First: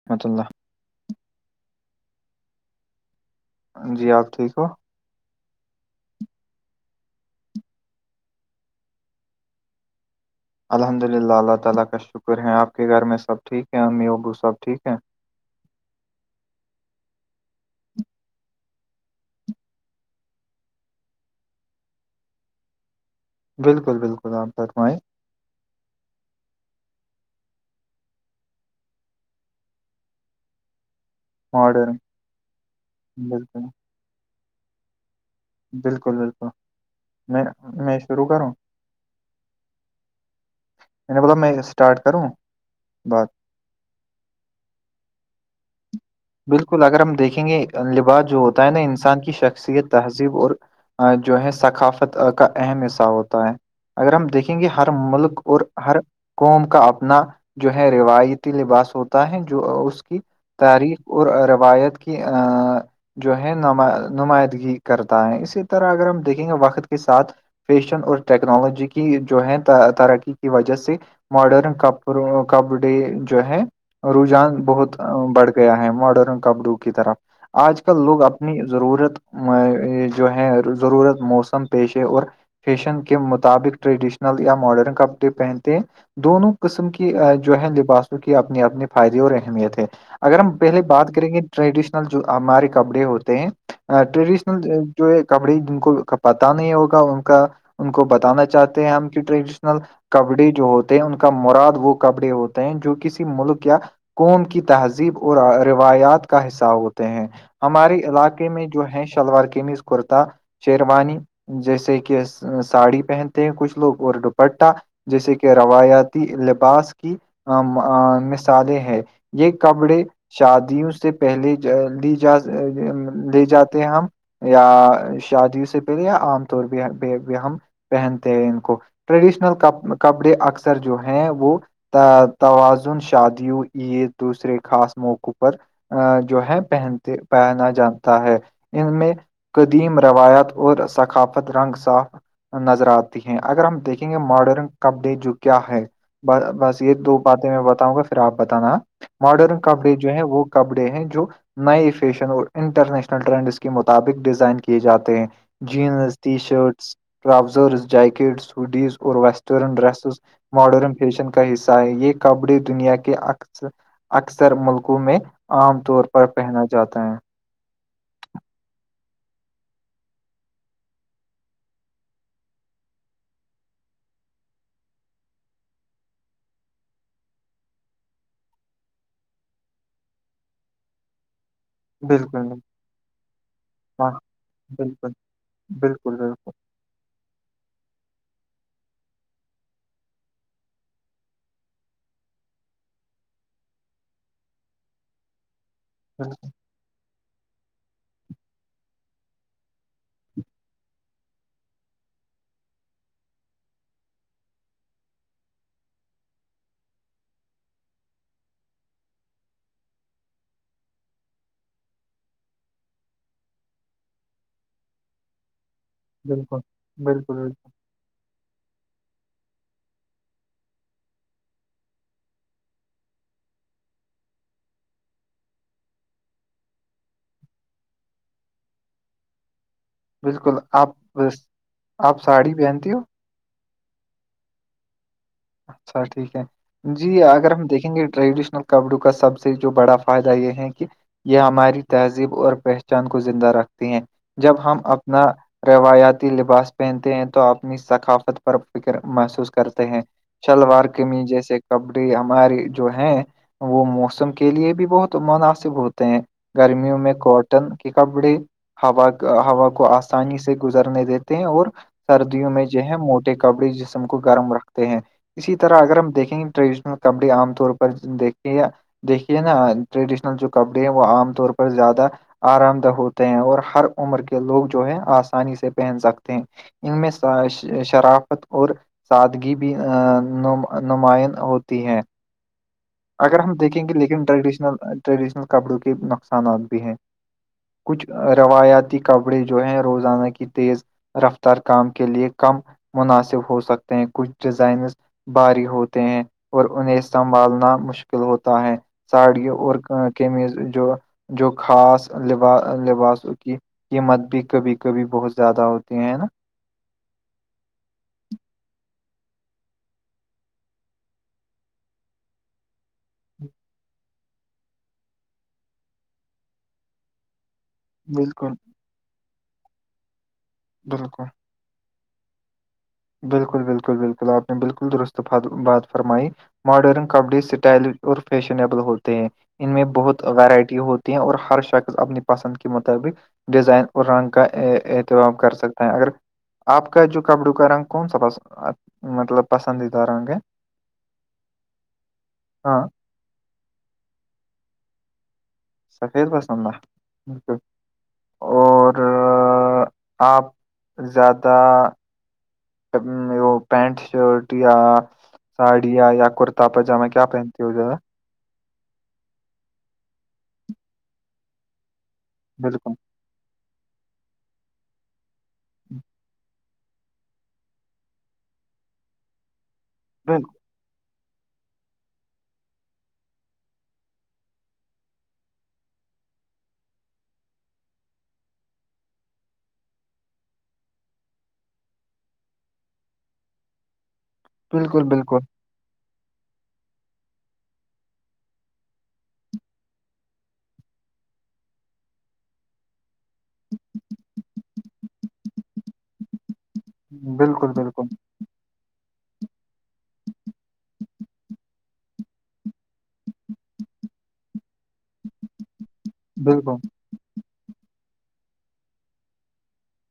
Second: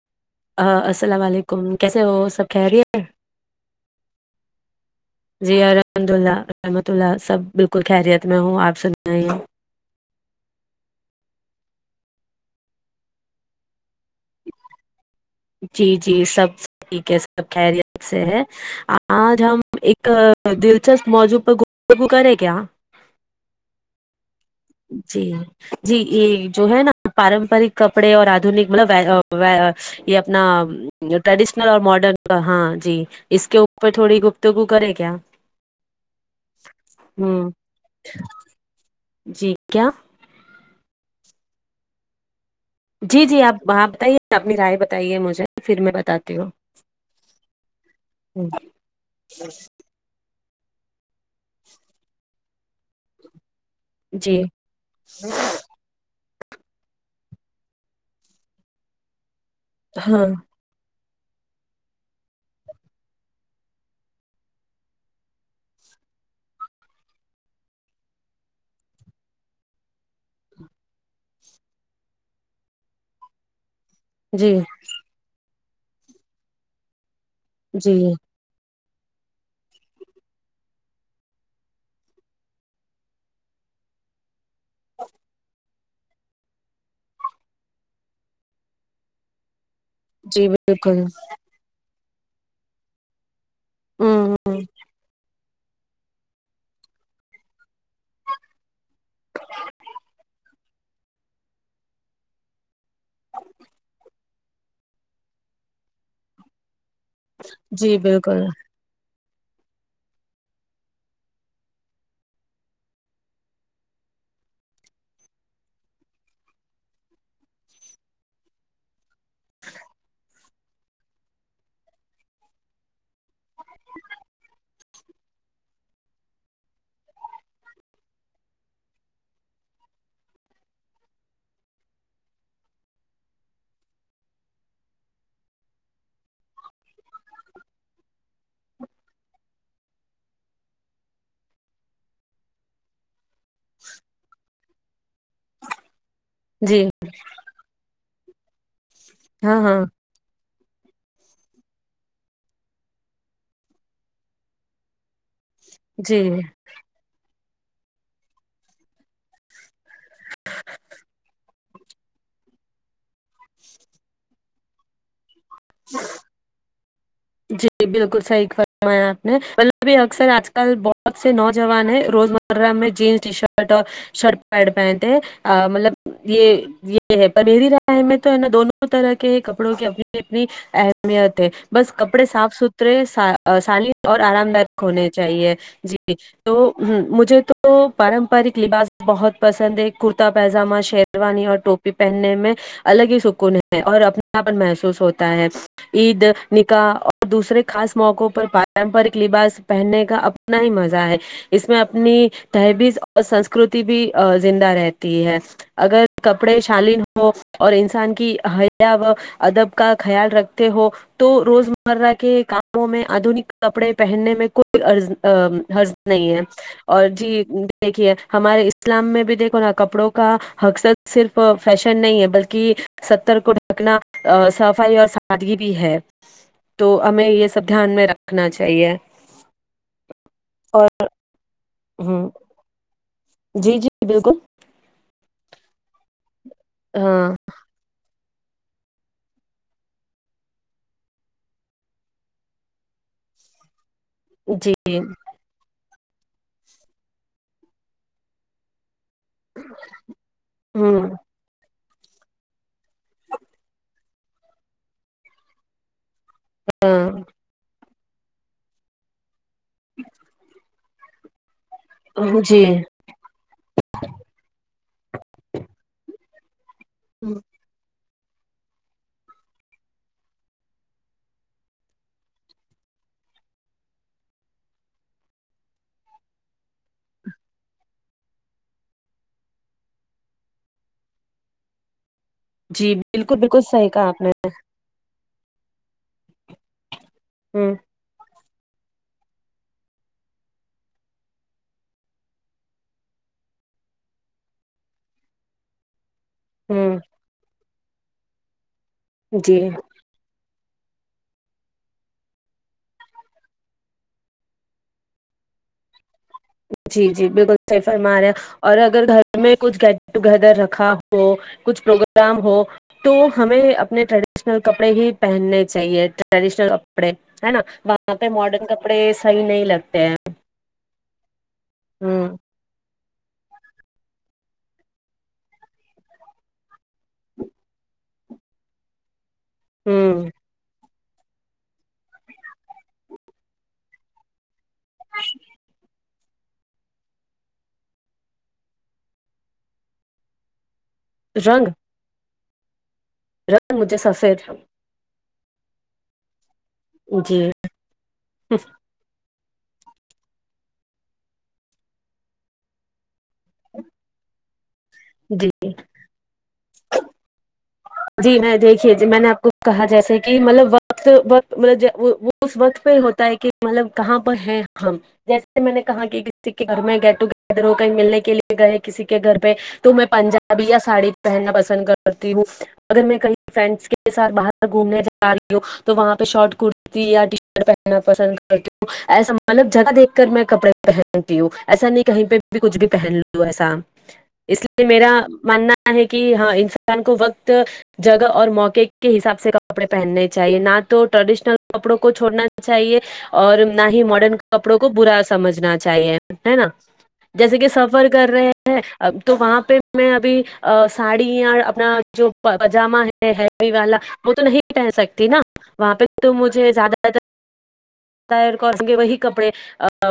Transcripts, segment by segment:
[unintelligible] السلام علیکم کیسے وہ سب خریت جی آپ ٹھیک ہو جی الحمد اللہ رحمت اللہ سب بالکل خیریت میں ہوں آپ سنائیے الحمد للہ اللہ تعالی کا شکر ہے آپ کے گھر میں سب ٹھیک ہے امی ابو سب ٹھیک ہیں جی جی سب ٹھیک ہے سب خریت سے ہے آج ہم ایک دلچسپ موضوع پر گفتگو کرے کیا بالکل بالکل آپ فرمائیں جی جی یے جو ہے نا پارمپرک کپڑے اور آدنک مطلب وے آ وے یے اپنا ٹریڈیشنل اور ماڈرن کا ہاں جی اس کے بالکل اوپر تھوڑی گفتگو کرے کیا بالکل بالکل میں ہوں میں شروع کروں جی کیا میں نے بولا میں اسٹارٹ کروں بات جی جی آپ وہاں بتائیے اپنی رائے بتائیے مجھے پھر میں بتاتی بالکل اگر ہم دیکھیں گے لباس جو ہوں ہوتا ہے نا انسان کی شخصیت تہذیب اور جو ہے ثقافت کا اہم حصہ ہوتا ہے اگر ہم جی دیکھیں گے ہر ملک اور ہر قوم کا اپنا جو ہے روایتی لباس ہوتا ہے جو اس کی ہاں تاریف اور روایت کی آ جو ہے نا نمائندگی کرتا ہے اسی طرح اگر ہم دیکھیں گے وقت کے ساتھ فیشن اور ٹیکنالوجی کی جو ہے ترقی کی وجہ سے ماڈرن کپ پرو کپ ڈے جو ہے جی رجحان بہت بڑھ گیا ہے ماڈرن کپڑوں کی طرف آج جی کل لوگ اپ نی ضرورت جو ہے ضرورت موسم پیشے اور فیشن کے مطابق ٹریڈیشنل یا ماڈرن کپڑے پہنتے ہیں دونوں قسم کی جو ہے لباسوں کی اپنے اپنے فائدے اور اہمیت ہے اگر جی ہم پہلے بالکل بات کریں گے ٹریڈیشنل جو ہمارے کپڑے ہوتے ہیں آ ہ ہ ٹریڈیشنل جو ہے کپڑی جن کو کا پتہ نہیں ہوگا ان کا ان کو بتانا چاہتے ہیں ہم کی ٹریڈیشنل کپڑے جو ہوتے ہیں ان کا مراد وہ کپڑے ہوتے ہیں جو کسی ملک یا قوم کی تہذیب اور روایات کا حصہ ہوتے ہیں جی ہمارے بالکل علاقے میں جو ہے شلوار قمیز کرتا شیروانی جیسے کہ ساڑی پہنتے ہیں کچھ لوگ اور دوپٹہ جیسے کہ روایتی لباس ام آ کی مثالیں ہیں یے کپڑے شادیوں سے پہلے دی جا دے جاتے ہیں ہم یا شادیوں سے پہلے یا عام طور پے ہم پہنتے ہیں ان کو ٹریڈیشنل کپڑے اکثر جو ہیں وہ تا توازن شادیوں عید دوسرے خاص موقعوں پر آ جو ہے پہنتے پہنا جانتا ہے ان میں قدیم روایات اور ثقافت رنگ صاف نظر آت ہیں اگر ہم دیکھیں گے ماڈرن کپ ڈے جو کیا ہے بس جی یے دو باتیں میں بتاؤں گا پھر آپ بتانا ہاں ماڈرن ہاں کپڑے جو ہے وہ کپڑے ہیں جو نئے فیشن اور انٹرنیشنل ٹرینڈس کے مطابق ڈیزائن کیے جاتے ہیں جینز ٹی جی شرٹس ٹرازرز جیکٹ سڈیز اور ویسٹرن ڈریس ماڈرن فیشن کا حصہ ہے یے کپڑے دنیا کے اکثر اکثر ملکوں میں عام طور پر پہنا جاتا ہے جی بالکل صحیح فرمایا آپ نے [unintelligible] ابھی اکثر آج کل بہت سے نوجوان ہیں روزمر جینس ٹی شرٹ اور شرٹ پینٹ پہنتے مطلب یے یے ہے پر میری رائے میں تو ہے نا دونوں طرح کے کپڑوں کی اپنی اپنی اہمیت ہے بس کپڑے بالکل صاف ستھرے سالین ہاں اور آرام دائک ہونے بالکل چاہیے جی بالکل بالکل تو مجھے تو پارمپرک لباس بہت پسند ہے کرتا پیجامہ شیر وانی اور ٹوپی پہننے میں الگ ہی سکون ہے اور اپناپن محسوس ہوتا ہے عید بالکل نک کا اور دوسرے خاص موقعوں پر پارمپرک لباس پہننے کا اپنا ہی مزہ ہے اس میں اپنی تہبیز اور سنسکرتی بھی زندہ رہتی ہے اگر کپڑے شالین ہو اور انسان کی حیا و ادب کا خیال رکھتے ہو تو روزمرہ کے کاموں میں آدھنک کپڑے پہنے میں کوئی عرض آ حرض نہیں ہے بالکل اور جی بالکل دیکھیے ہمارے اسلام میں بھی دیکھو نا کپڑوں کا حقصد صرف فیشن نہیں ہے بلکی ستر کو ڈھکنا صفائی اور سادگی بھی ہے تو ہمیں یے سب دھیان میں رکھنا چاہیے بالکل اور آپ آپ ہ ساڑی پہنتی ہو جی جی بالکل اچھا ٹھیک ہے جی ہاں اگر ہم دیکھیں گے ٹریڈیشنل کپڑوں کا سب سے جو بڑا فائدہ یے ہے کی یے ہماری تہذیب اور پہچان کو زندہ رکھتی ہیں جب جی ہم اپنا روایاتی لباس پہنتے ہیں تو اپنی ثقافت پر فکر محسوس کرتے ہیں شلوار ہوں قمیض جیسے کپڑے ہماری جو ہیں وہ موسم کے لیے بھی بہت مناسب ہوتے ہیں گرمیوں ہاں میں کاٹن کے کپڑے ہوا ہوا کو آسانی سے گز گزرنے دیتے ہیں اور سردیوں میں جی جو ہے موٹے کپڑے جسم کو گرم رکھتے ہیں اسی طرح اگر ہم دیکھیں گے ٹریڈیشنل کپڑے عام طور پر یے دیکھیے نا ٹریڈیشنل جو کپڑے ہیں وہ عام طور پر زیادہ آرام دہ ہوتے ہیں اور ہر عمر کے لوگ جو ہے آسانی سے پہن سکتے ہیں ان میں شرافت اور سادگی بھی آ نما نمائن ہوتی ہیں جی بالکل اگر ہم بالکل دیکھیں صحیح گے کہا آپ لیکن نے ٹریڈیشنل ٹریڈیشنل کپڑوں کے نقصانات بھی ہیں ہمم کچھ روایاتی کپڑے جو ہیں روزانہ کی تیز رفتار کام کے لے کم مناسب ہو سکتے ہیں کچھ ڈیزائنز بھاری ہوتے ہیں اور ہ انہیں سنبھالنا مشکل ہوتا ہے ساڑیوں جی اور خمیز جو جو خاص لابا لباسوں کی قیمت بھی کبھی کبھی بہت زیادہ ہوتی ہے نا جی جی بالکل صحیح فرما رہے ہے اور اگر گھر میں کچھ گٹ ٹوگیدر رکھا ہو ہو کچھ پروگرام ہو تو ہمیں اپنے ٹریڈ ٹرینل کپڑے ہی پہننے چاہیے ٹریڈشنل کپڑے ہے نا وہاں پے بالکل ماڈرن کپ ڑے صحیح نہیں لگتے ہیں بالکل ہمم بالکل بالکل بالکل آپ نے بالکل درست بھات بات فرمائی ماڈرن کپڑے اسٹائلش اور فیشنیبل ہوتے ہیں ان میں بہت ہ ورائٹی ہوتی ہیں اور ہر شخص اپنی پسند کے مطابق ڈیزائن اور رنگ کا اے ایتمام کر سکتے ہیں اگر آپ کا جو کپڑوں کا رنگ کون سا پس مطلب پسندیدہ رنگ ہے رنگ ہاں رنگ مجھے سفید سفید پسند ہے جی بالکل اور آ آپ زیادہ ابھی میں وہ پینٹ شرٹ یا جی ساڑی یا یا کر تا پجامے کیا پہنتی ہو زیادہ جی میں دیکھیے جی میں نے آپ کو کہا جیسے کہ مطلب وقت وت مطلب ج وہ وہ وقت بالکل، پہ ہوتا ہے کہ مطلب کہاں پر ہیں ہم جیسے میں نے کہا کہ کسی کے گھر میں گیٹ ٹوگیدر ہو کہیں ملنے کے لیے گئے کسی کے گھر پہ تو میں بالکل۔ پنجابی یا ساڑی پہننا پسند کرتی ہوں اگر میں کہیں فرینڈس کے ساتھ باہر گھومنے جا رہی ہوں تو وہاں پہ شارٹ کرتی یا ٹی شرٹ پہننا پسند کرتی ہوں ایسا مطلب جگہ دیکھ کر میں کپڑے پہنتی ہوں ایسا نہیں کہیں پہ بھی کچھ بھی پہن لو ایسا اس لیے بالکل میرا بالکل ماننا ہے کہ ہاں انسان کو وقت جگہ اور موقع کے حساب سے کپڑے پہننے چاہیے نہ تو ٹریڈیشنل کپڑوں کو چھوڑنا چاہیے اور نہ ہی ماڈرن کپڑوں کو برا سمجھنا چاہیے ہے نا جیسے کہ بالکل سفر بالکل کر رہے ہیں اب تو وہاں پہ میں ابھی ا ساڑی یا اپنا جو پجامہ ہے ہیوی والا وہ تو نہیں پہن سکتی نا وہاں پہ تو مجھے بالکل زیادہ [unintelligible] پھر کاٹن کے وہی کپڑے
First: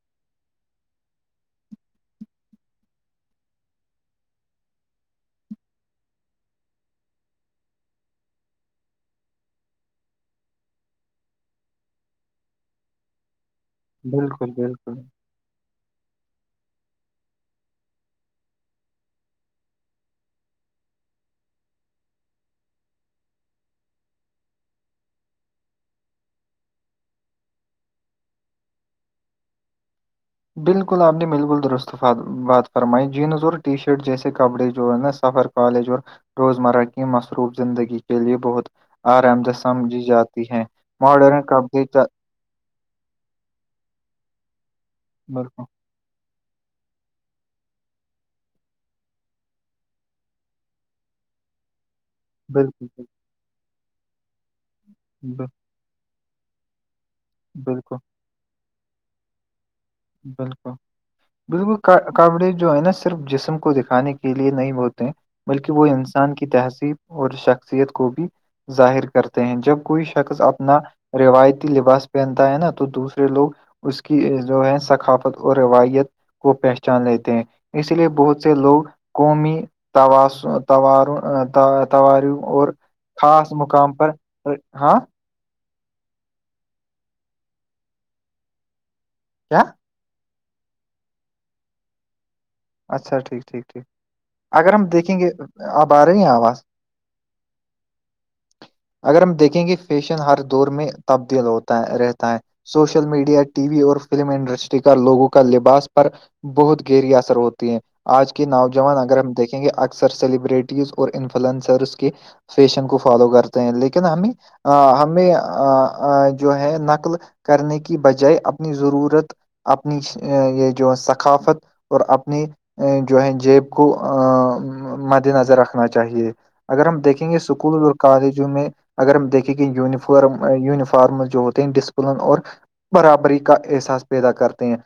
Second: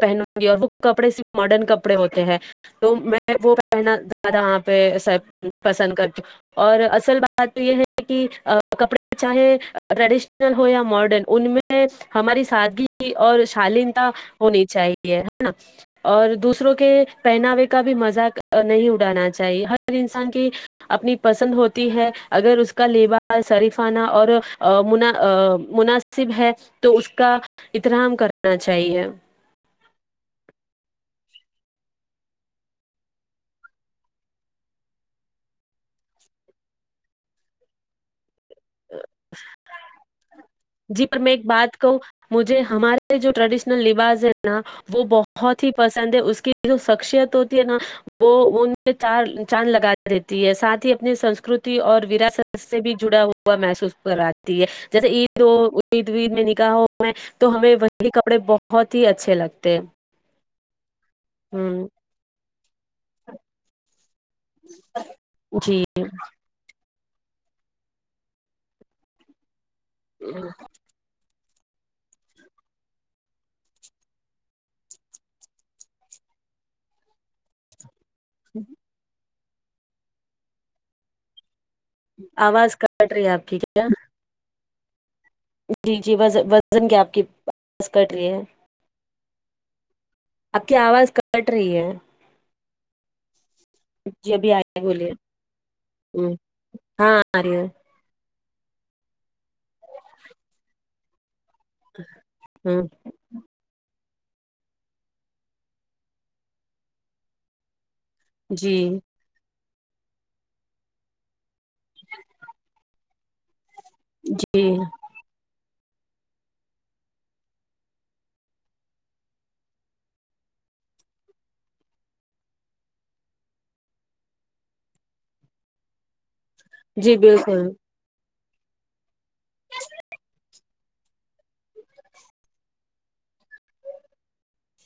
پہنوں گی اور وہ کپڑے صرف ماڈرن کپڑے ہوتے ہیں تو میں وہ پہنا زیادہ وہاں پہ سب پسند کرتی ہوں اور اصل بات یہ ہے کہ ا کپڑے چاہے ٹریڈیشنل ہو یا ماڈرن ان میں ہماری سادگی اور شالینتا بالکل ہونی بالکل چاہیے ہے نا اور دوسروں کے پہناوے کا بھی مزاہ نہیں اڑانا چاہیے ہر انسان کی اپنی پسند ہوتی ہے اگر اس کا لباس شریفانہ اور ا مناسب ہے تو اس کا احترام کرنا چاہیے بالکل آپ نے بالکل درست بات فرمائی جینز اور ٹی شرٹ جیسے کپڑے جو ہے نا سفر کالج اور روزمرہ کی مصروف زندگی کے لیے بہت آرام دہ سمجھی جاتی ہے جی پر میں ماڈرن ایک بات کپڑے کہوں مجھے ہمارے جو ٹریڈیشنل لباس ہے نا وہ بہت بالکل ہی پ سند ہے اس کی جو شخصیت ہوتی ہے نا وہ ان میں چار چاند لگاتی دیتی ہے ساتھ ہی اپنی سنسکرتی اور ورا ست سے بالکل بھی جڑا ہوا محسوس کراتی ہے جیسے عید بالکل ہو عید وید میں نکاح وں میں تو ہمیں بالکل وہی کپڑے بہت ہی اچھے لگتے بالکل بالکل ہ ک کپڑے جو ہے نا صرف جسم کو دیکھانے کے لیے نہیں ہوتے بلکہ وہ جی انسان کی تہذیب اور شخصیت کو بھی ظاہر کرتے ہیں جب کوئی شخص اپنا روایتی لباس پہنتا ہے نا تو دوسرے لوگ اس کی جو ہے ثقافت اور روایت کو پہچان لیتے ہیں اس لیے بہت سے لوگ قومی تاسو توروں اطاعت تہواروں اور آواز کٹ رہی ہے آپ خاص کی کیا مقام پر ر ہاں جی جی وزن وزن کیا آپ کی آواز کٹ رہی ہے کیا آپ کی آواز کٹ رہی ہے اچھا ٹھیک ٹھیک ٹھیک جی ابھی آئے ہم بولیے دیکھیں گے ا ب آری ہ ہے آواز ہاں آ رہی ہے اگر ہم دیکھیں گے فیشن ہر دور میں تبدیل ہوتا ہے رہتا ہے ہ سوشل میڈیا ٹی وی اور فلم انڈسٹری کا لوگوں کا لباس پر بہت گہری اثر ہوتی ہے آج کے جی نوجوان اگر ہم دیکھیں گے سب سلیبریٹیز اور انفلوئنسر کے فیشن کو فالو کر تے ہیں لیکن ہمیں جی ہمیں ا ا جو ہے نقل کرنے کی بجائے اپنی ضرورت اپنی چ ہ یہ جو ثقافت اور اپنی ا جو ہے جیب کو ا مد نظر رکھنا چاہیے اگر ہم جی دیکھیں گے بالکل اسکول کالجوں میں اگر ہم دیکھیں کہ یونیفارم یونیفارم جو ہوتے ہیں ڈسپلن اور برابری کا احساس پیدا کرتے ہیں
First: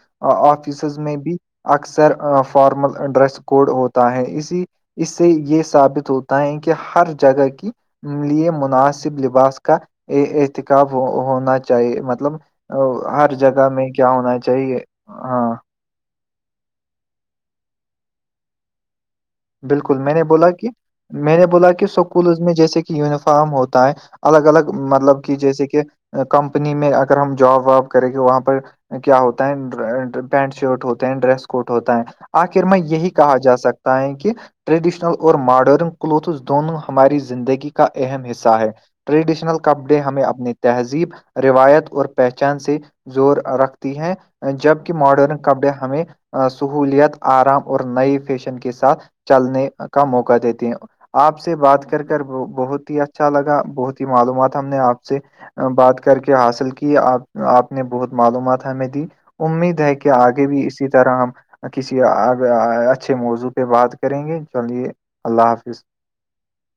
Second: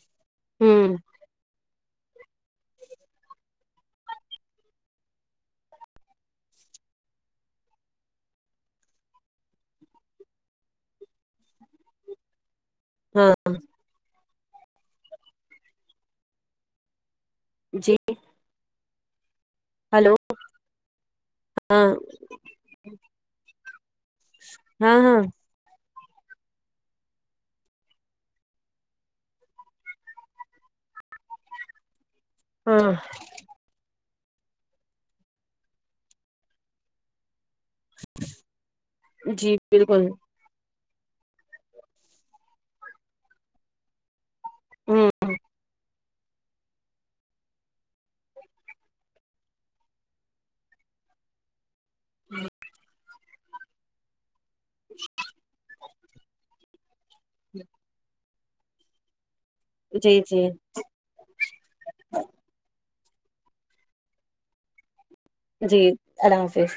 ہوں آفسیس میں بھی اکثر اف فارمل ڈریس کوڈ ہوتا ہے اسی اس سے یہ ثابت ہوتا ہے کہ ہر جگہ کی لیے مناسب لباس کا ی انتخاب ہ ہونا چاہیے مطلب ہاں ہر جگہ میں کیا ہونا چاہیے ہاں جی بالکل میں ہلو نے بولا کہ میں نے بولا ہاں کہ اسکولز میں جیسے کہ یونیفارم ہوتا ہے الگ الگ ہاں ہاں مطلب کہ جیسے کہ کمپنی میں اگر ہم جاب واب کریں گے وہاں پر کیا ہوتا ہے ڈر پینٹ شرٹ ہوتے ہیں ڈریس کوڈ ہوتا ہے آخر میں ہاں یہی کہا جا سکتا ہے ٹریڈیشنل اور ماڈرن کلوتھز دونوں ہماری زندگی کا اہم حصہ ہے جی ٹریڈیشنل کپڑے بالکل ہمیں اپنے تہذیب روایت اور پہچان سے زور رکھتی ہے جبک ہ ماڈرن کپڑے ہمیں سہولیت آرام اور نئے فیشن کے ساتھ چلنے کا موقع دیتے ہیں آپ سے بات کر کر بہت ہی اچھ ا لگا بہت ہی معلومات ہم نے آپ سے بات کر کے حاصل کی آپ آپ نے بہت معلومات ہمیں دی امید ہے کہ جی آگے جی بھی اسی طرح ہم کسی ا اچھے موضوع پہ بات کریں گے چلیے اللہ حافظ جی اللہ حافظ